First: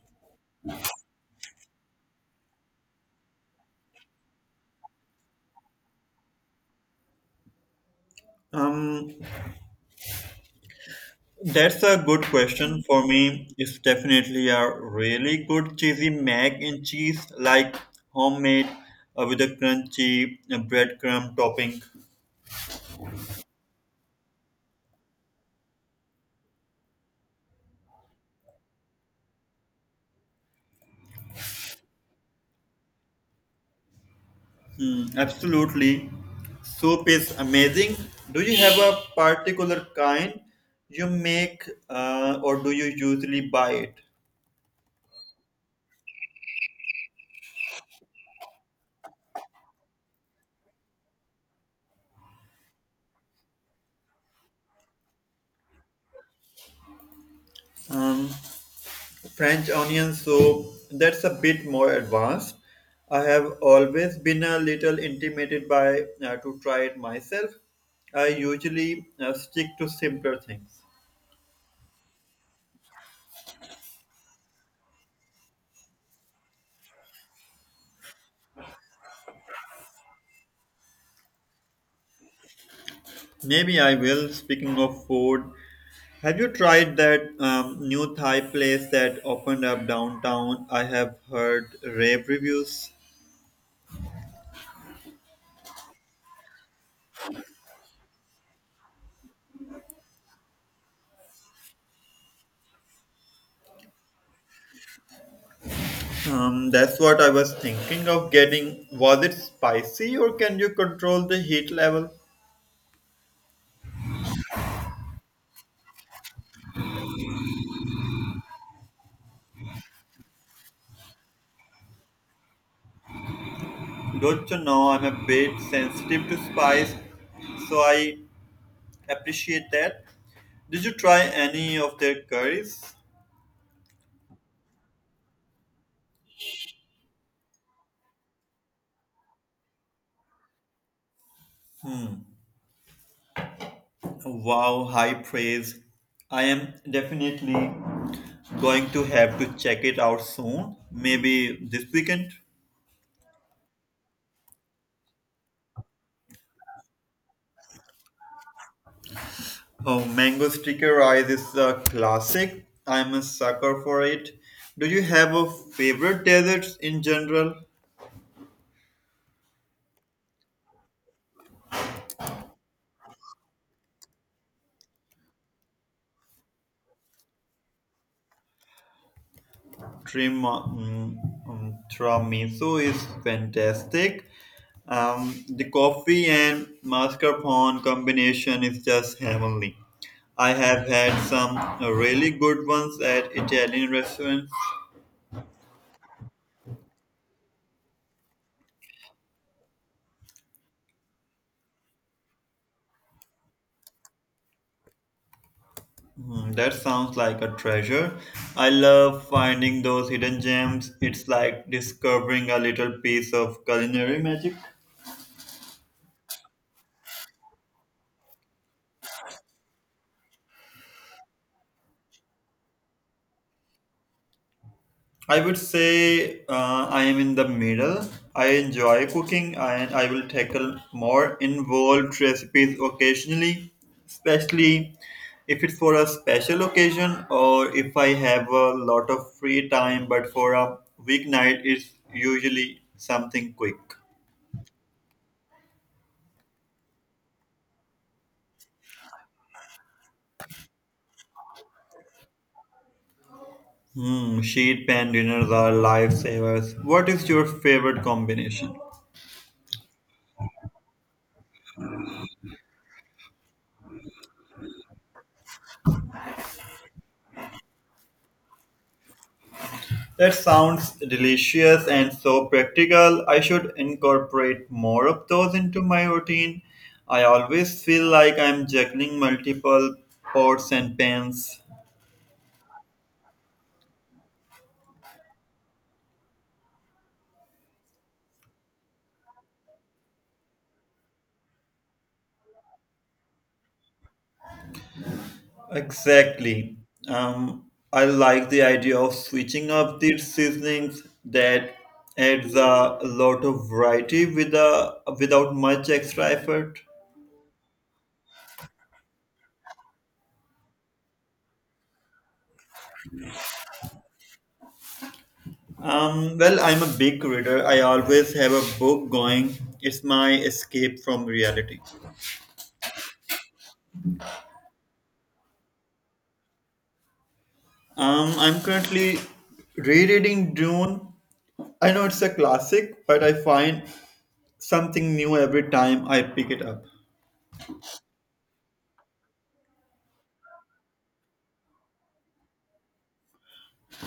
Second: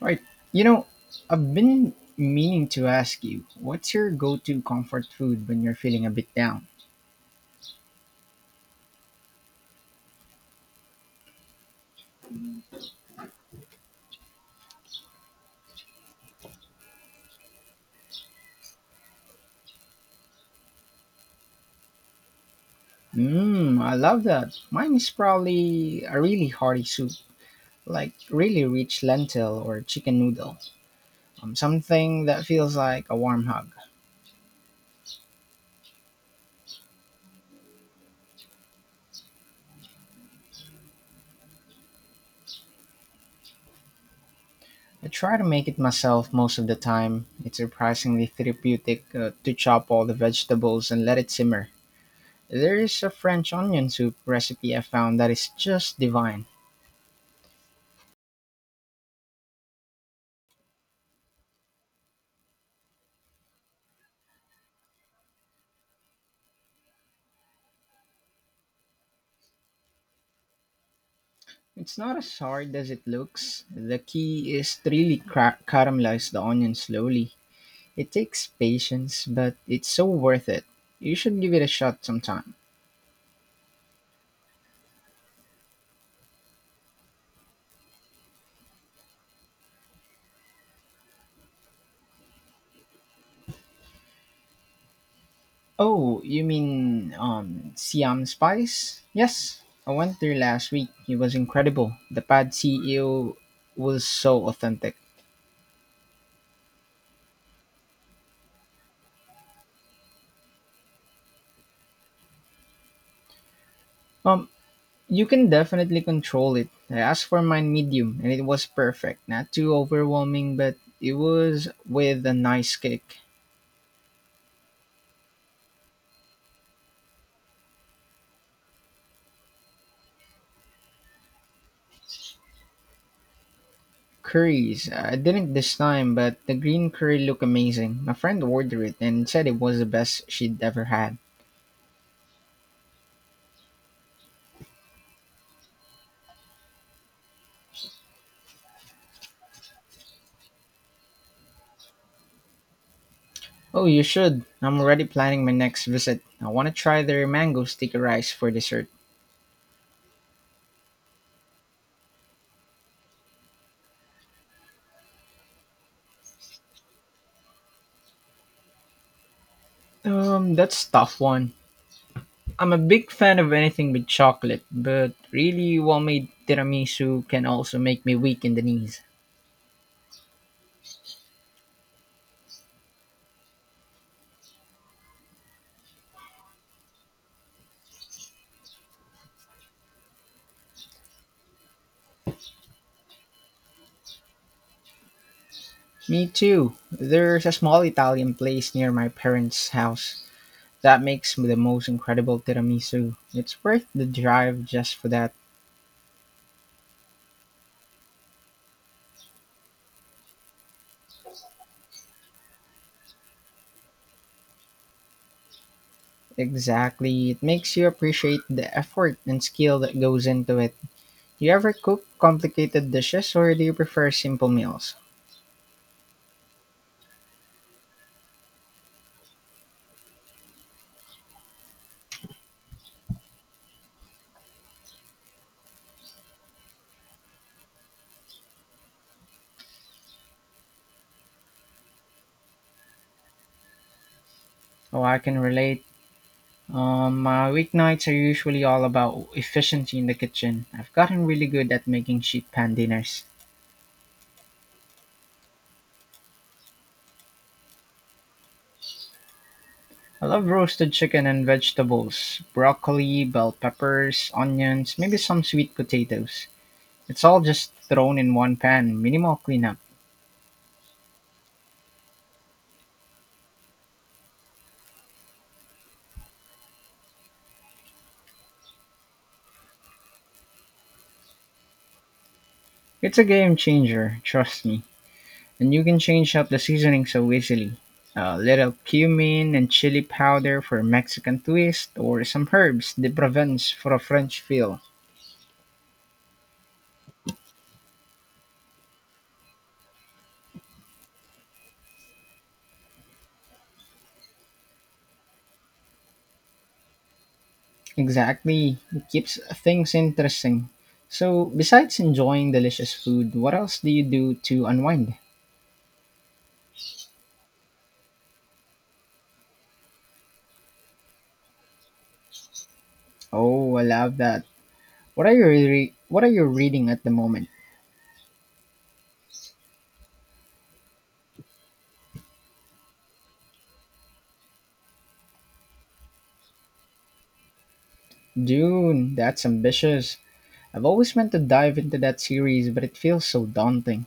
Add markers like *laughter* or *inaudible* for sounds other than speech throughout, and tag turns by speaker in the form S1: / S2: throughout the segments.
S1: Right. You know, I've been meaning to ask you, what's your go-to comfort food when you're feeling a bit down?
S2: Um, that's a good question for me. It's definitely a really good cheesy mac and cheese, like homemade, with a crunchy breadcrumb topping.
S1: Mmm, I love that. Mine is probably a really hearty soup, like really rich lentil or chicken noodle. Something that feels like a warm hug.
S2: Hmm, absolutely. Soup is amazing. Do you have a particular kind you make, or do you usually buy it?
S1: I try to make it myself most of the time. It's surprisingly therapeutic to chop all the vegetables and let it simmer. There is a French onion soup recipe I found that is just divine.
S2: Um, French onion soup. That's a bit more advanced. I have always been a little intimidated by to try it myself. I usually stick to simpler things.
S1: It's not as hard as it looks. The key is to really caramelize the onion slowly. It takes patience, but it's so worth it. You should give it a shot sometime.
S2: Maybe I will. Speaking of food, have you tried that new Thai place that opened up downtown? I have heard rave reviews.
S1: Oh, you mean Siam Spice? Yes, I went there last week. It was incredible. The pad CEO was so authentic.
S2: That's what I was thinking of getting. Was it spicy or can you control the heat level?
S1: Um, you can definitely control it. I asked for mine medium, and it was perfect. Not too overwhelming, but it was with a nice kick.
S2: Don't you know I'm a bit sensitive to spice, so I appreciate that. Did you try any of their curries?
S1: Curries. I didn't this time, but the green curry looked amazing. My friend ordered it and said it was the best she'd ever had.
S2: Wow, high praise. I am definitely going to have to check it out soon, maybe this weekend.
S1: Oh, you should. I'm already planning my next visit. I want to try their mango sticky rice for dessert.
S2: Oh, mango sticker rice is a classic. I'm a sucker for it. Do you have a favorite desserts in general?
S1: That's a tough one. I'm a big fan of anything with chocolate, but really well-made tiramisu can also make me weak in the knees.
S2: Trim, um, Tiramisu is fantastic. The coffee and mascarpone combination is just heavenly. I have had some really good ones at Italian restaurants.
S1: Me too. There's a small Italian place near my parents' house that makes the most incredible tiramisu. It's worth the drive just for that.
S2: Hmm, that sounds like a treasure. I love finding those hidden gems. It's like discovering a little piece of culinary magic.
S1: Exactly. It makes you appreciate the effort and skill that goes into it. Do you ever cook complicated dishes or do you prefer simple meals?
S2: I would say I am in the middle. I enjoy cooking and I will tackle more involved recipes occasionally, especially if it's for a special occasion or if I have a lot of free time. But for a weeknight, it's usually something quick.
S1: Oh, I can relate. My weeknights are usually all about efficiency in the kitchen. I've gotten really good at making sheet pan dinners.
S2: Hmm, sheet pan dinners are lifesavers. What is your favorite combination?
S1: I love roasted chicken and vegetables, broccoli, bell peppers, onions, maybe some sweet potatoes. It's all just thrown in one pan, minimal cleanup.
S2: That sounds delicious and so practical. I should incorporate more of those into my routine. I always feel like I'm juggling multiple pots and pans.
S1: It's a game changer, trust me. And you can change up the seasoning so easily. A little cumin and chili powder for a Mexican twist, or some herbs de Provence for a French feel.
S2: Exactly. Um, I like the idea of switching up the seasonings that adds a lot of variety with without much extra effort.
S1: Exactly, it keeps things interesting. So, besides enjoying delicious food, what else do you do to unwind?
S2: Well, I'm a big reader. I always have a book going. It's my escape from reality.
S1: Oh, I love that. What are you reading at the moment?
S2: I'm currently rereading Dune. I know it's a classic, but I find something new every time I pick it up.
S1: Dune, that's ambitious. I've always meant to dive into that series, but it feels so daunting.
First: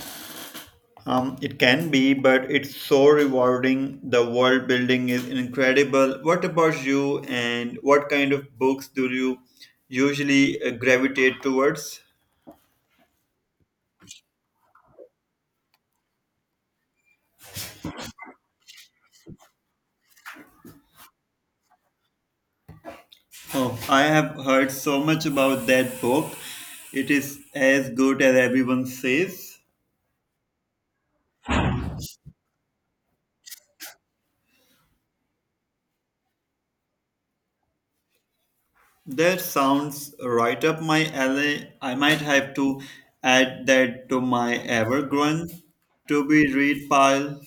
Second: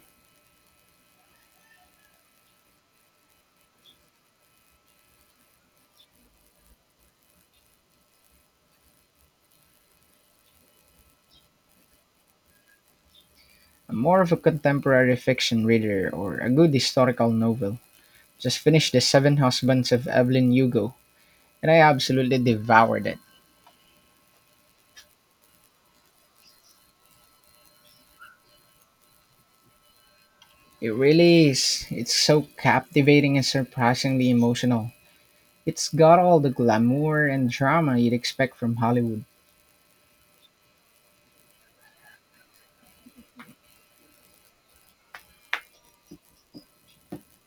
S2: It can be, but it's so rewarding. The world building is incredible. What about you, and what kind of books do you usually, gravitate towards?
S1: I'm more of a contemporary fiction reader or a good historical novel. Just finished The Seven Husbands of Evelyn Hugo, and I absolutely devoured it.
S2: Oh, I have heard so much about that book. It is as good as everyone says.
S1: It really is. It's so captivating and surprisingly emotional. It's got all the glamour and drama you'd expect from Hollywood.
S2: That sounds right up my alley. I might have to add that to my ever-growing to-be-read pile.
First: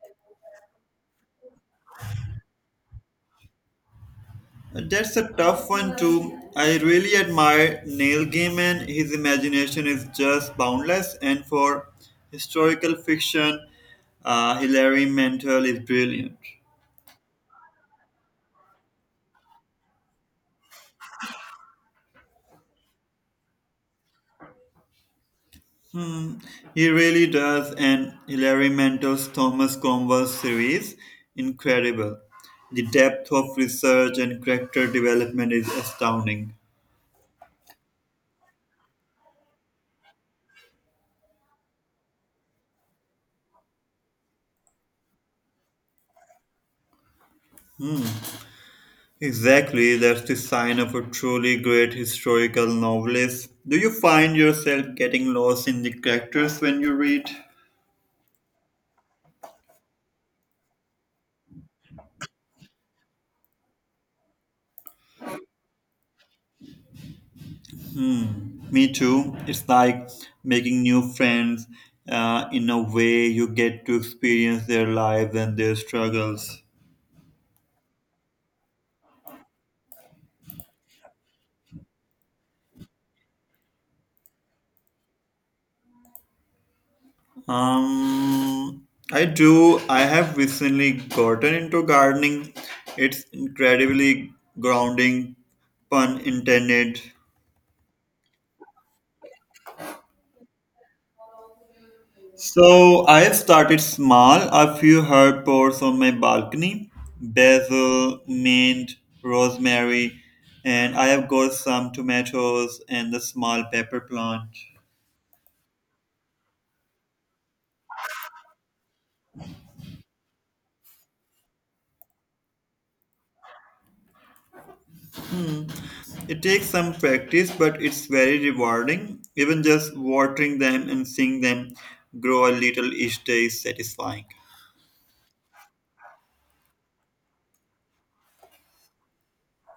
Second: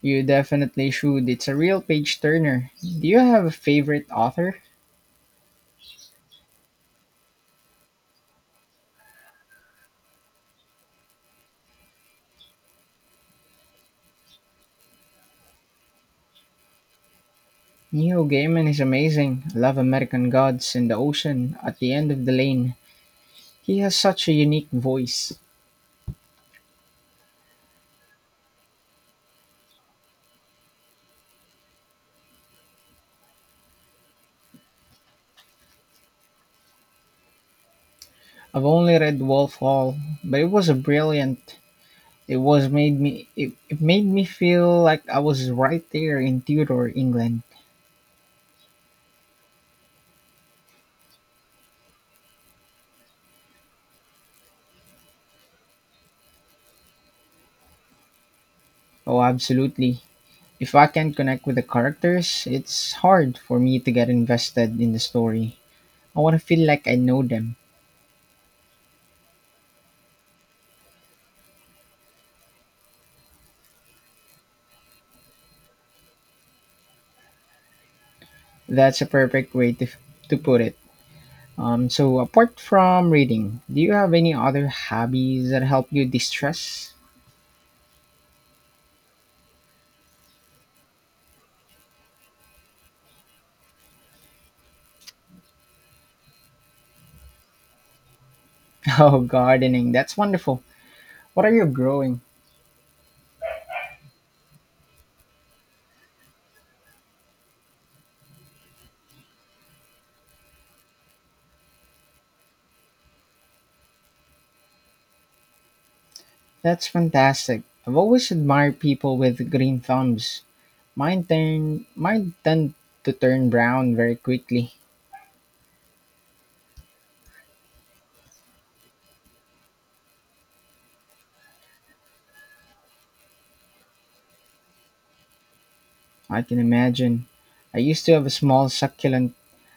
S1: You definitely should. It's a real page turner. Do you have a favorite author?
S2: That's a tough one too. I really admire Neil Gaiman. His imagination is just boundless, and for historical fiction, Hilary Mantel is brilliant.
S1: Neil Gaiman is amazing. Love American Gods and The Ocean at the End of the Lane. He has such a unique voice.
S2: Hmm, he really does, and Hilary Mantel's Thomas Cromwell series incredible. The depth of research and character development is astounding.
S1: I've only read Wolf Hall, but it was a brilliant. It was made me it, it made me feel like I was right there in Tudor England.
S2: Exactly, that's the sign of a truly great historical novelist. Do you find yourself getting lost in the characters when you read?
S1: Oh, absolutely. If I can't connect with the characters, it's hard for me to get invested in the story. I want to feel like I know them.
S2: Me too. It's like making new friends. In a way, you get to experience their lives and their struggles.
S1: That's a perfect to put it. So apart from reading, do you have any other hobbies that help you distress? *laughs*
S2: I do. I have recently gotten into gardening. It's incredibly grounding, pun intended.
S1: Oh, gardening. That's wonderful. What are you growing?
S2: So I have started small. A few herb pots on my balcony: basil, mint, rosemary, and I have got some tomatoes and the small pepper plant.
S1: That's fantastic. I've always admired people with green thumbs. Mine turn mine tend to turn brown very quickly.
S2: It takes some practice, but it's very rewarding. Even just watering them and seeing them grow a little each day is satisfying.
S1: I can imagine. I used to have a small succulent,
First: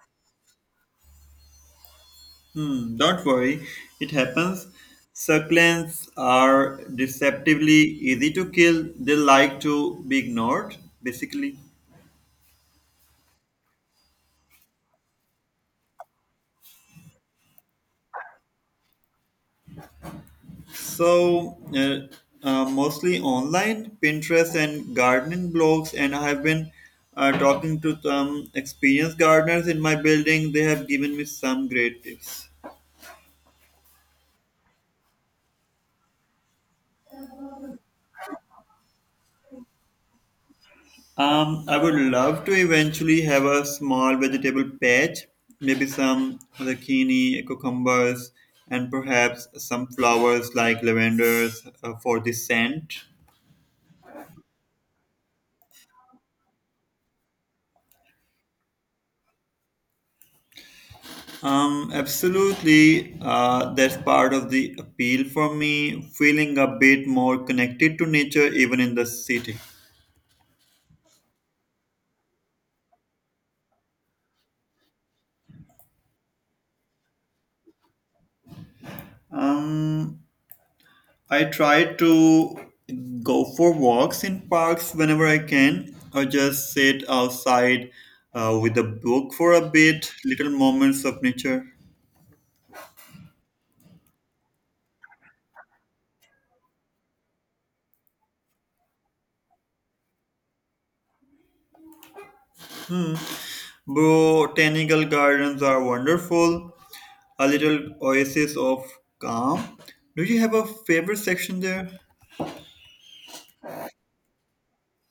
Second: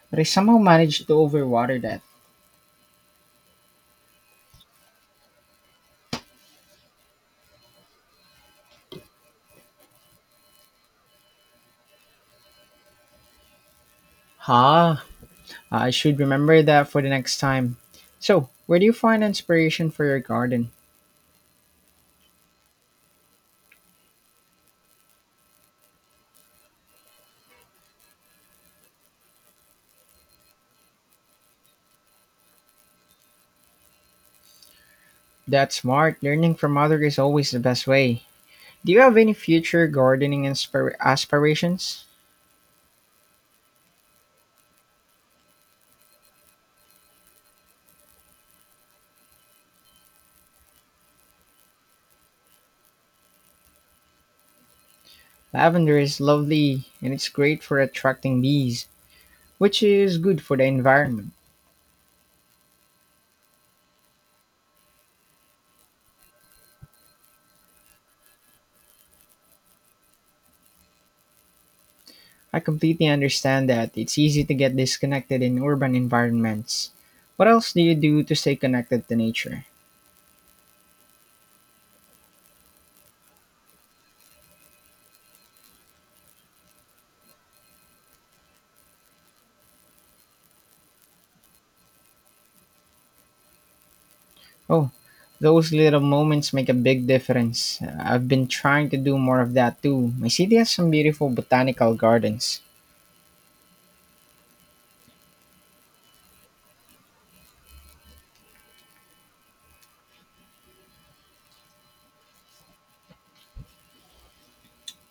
S1: but I somehow managed to overwater that.
S2: Hmm, don't worry, it happens. Succulents are deceptively easy to kill. They like to be ignored, basically.
S1: Ha! I should remember that for the next time. So, where do you find inspiration for your garden?
S2: So, mostly online, Pinterest and gardening blogs, and I have been talking to some experienced gardeners in my building. They have given me some great tips.
S1: That's smart. Learning from others is always the best way. Do you have any future
S2: I would
S1: aspirations?
S2: love to eventually have a small vegetable patch, maybe some zucchini, cucumbers, and perhaps some flowers like lavenders, for the scent.
S1: Lavender is lovely and it's great for attracting bees, which is good for the environment.
S2: Absolutely, that's part of the appeal for me, feeling a bit more connected to nature even in the city.
S1: I completely understand that. It's easy to get disconnected in urban environments. What else do you do to stay connected to nature?
S2: Um, I try to go for walks in parks whenever I can, or just sit outside with a book for a bit, little moments of nature.
S1: Oh, those little moments make a big difference. I've been trying to do more of that too. My city has some beautiful botanical gardens.
S2: Botanical gardens are wonderful, a little oasis of calm. Do you have a favorite section there?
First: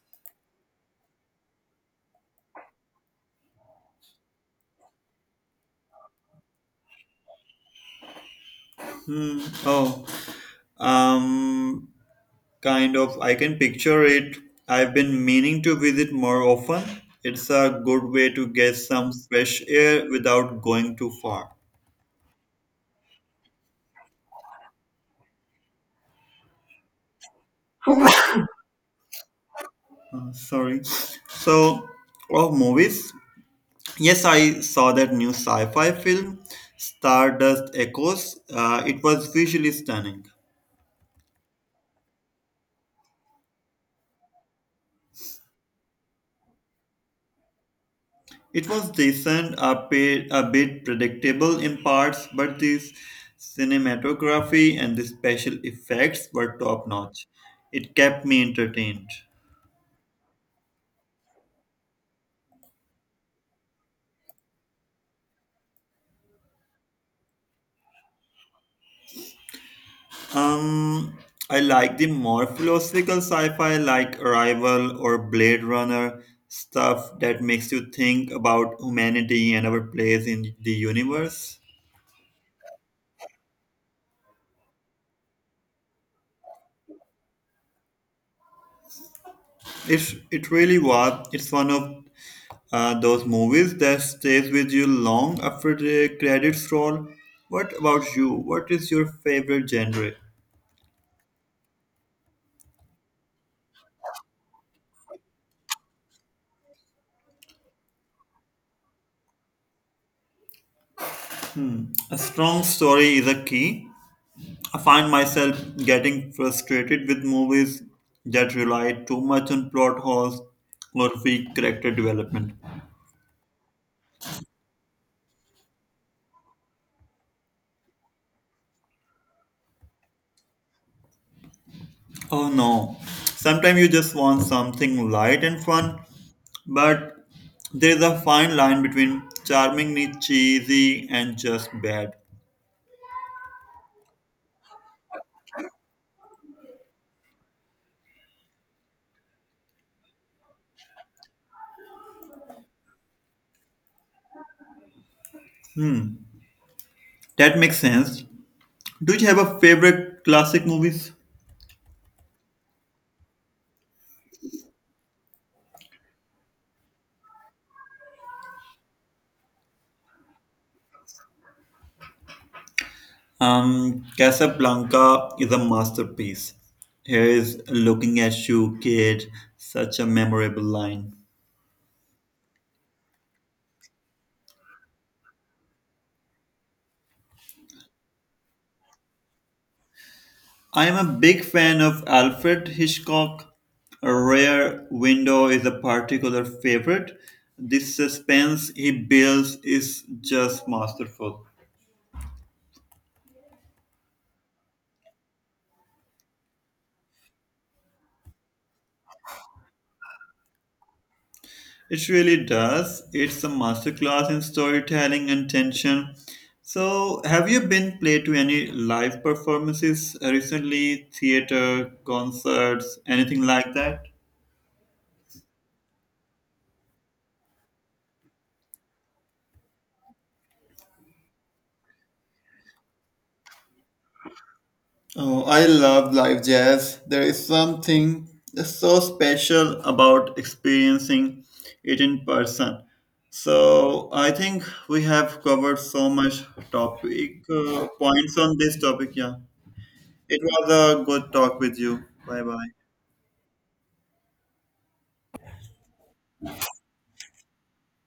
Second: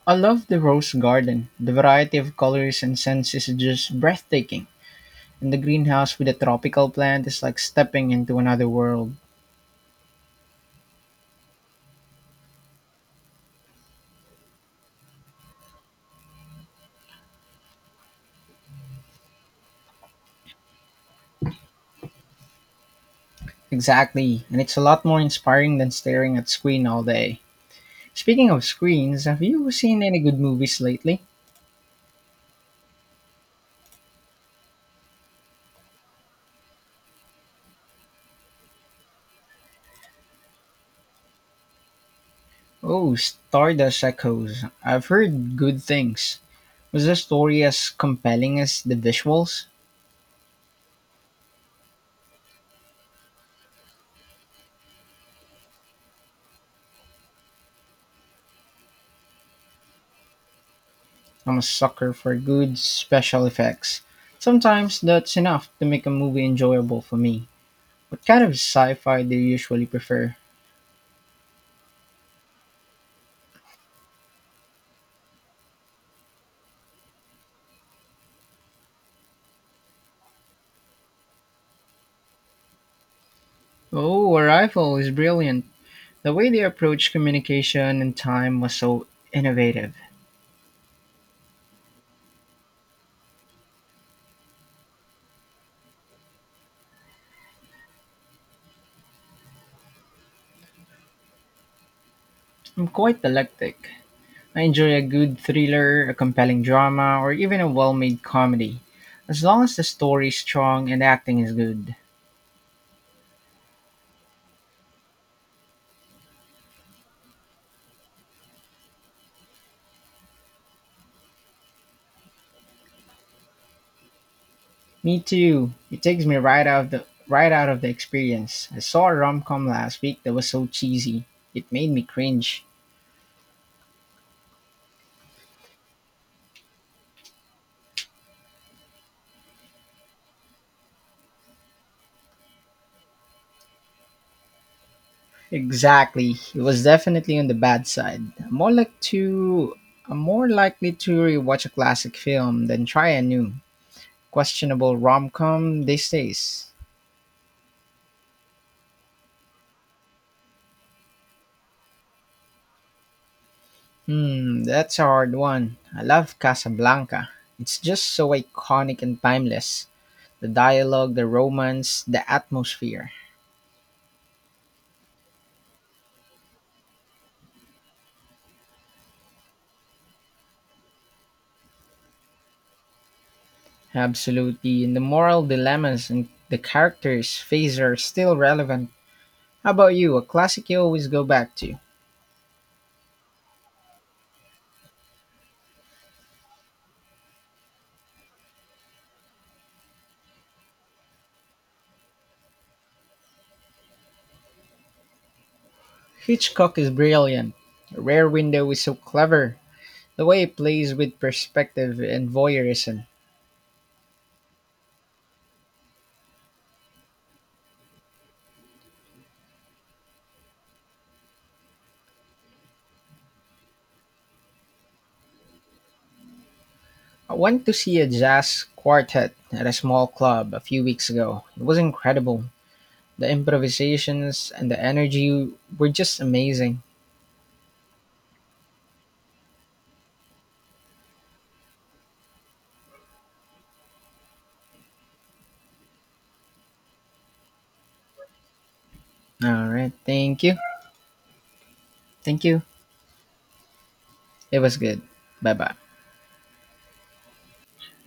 S1: I love the rose garden. The variety of colors and scents is just breathtaking. And the greenhouse with a tropical plant is like stepping into another world.
S2: Hmm. Oh, um, Kind of, I can picture it. I've been meaning to visit more often. It's a good way to get some fresh air without going too far.
S1: Exactly, and it's a lot more inspiring than staring at screen all day. Speaking of screens, have you seen any good movies
S2: Sorry.
S1: lately?
S2: So, of movies, yes, I saw that new sci fi film, Stardust Echoes. It was visually stunning.
S1: Oh, Stardust Echoes. I've heard good things. Was the story as compelling
S2: It
S1: as
S2: was
S1: the
S2: decent,
S1: visuals?
S2: a bit predictable in parts, but this cinematography and the special effects were top notch. It kept me entertained.
S1: I'm a sucker for good special effects. Sometimes that's enough to make a movie enjoyable for me. What kind of sci-fi do you usually prefer?
S2: Um, I like the more philosophical sci-fi like Arrival or Blade Runner stuff that makes you think about humanity and our place in the universe.
S1: Oh, Arrival is brilliant. The way they approach communication and time was so innovative.
S2: It really was. It's one of those movies that stays with you long after the credits roll. What about you? What is your favorite genre?
S1: I'm quite eclectic. I enjoy a good thriller, a compelling drama, or even a well-made comedy, as long as the story's strong and the acting is good.
S2: A strong story is a key, I find myself getting frustrated with movies that rely too much on plot holes or weak character development.
S1: Me too. It takes me right out of the experience. I saw a rom-com last week that was so cheesy. It made me
S2: Oh
S1: cringe.
S2: no, sometimes you just want something light and fun, but there is a fine line between charmingly cheesy and just bad.
S1: Exactly. He was definitely on the bad side. I'm more likely to rewatch a classic film than try a new questionable rom com these days.
S2: That makes sense. Do you have a favorite classic movies?
S1: Hmm, that's a hard one. I love Casablanca. It's just so iconic and timeless. The dialogue, the romance, the atmosphere.
S2: Casablanca is a masterpiece. Here is looking at you, kid. Such a memorable line.
S1: Absolutely. And the moral dilemmas and the characters' face are still relevant. How about you? A classic you
S2: I am
S1: always
S2: a
S1: go
S2: big
S1: back to?
S2: fan of Alfred Hitchcock. A Rare Window is a particular favorite. The suspense he builds is just masterful.
S1: Hitchcock is brilliant. Rear-Window is so clever, the way it plays with perspective
S2: It
S1: and
S2: really does.
S1: voyeurism.
S2: It's a masterclass in storytelling and tension. So, have you been played to any live performances recently? Theater, concerts, anything like that?
S1: I went to see a jazz quartet at a small club a few weeks ago. It was incredible. The improvisations and the
S2: Oh,
S1: energy
S2: I
S1: were
S2: love
S1: just
S2: live
S1: amazing.
S2: jazz. There is something so special about experiencing it in person. So I think we have covered so much topic points on this topic. Yeah,
S1: All right,
S2: it
S1: thank you.
S2: was a good talk with you.
S1: Thank
S2: Bye
S1: you.
S2: bye.
S1: It was good. Bye bye.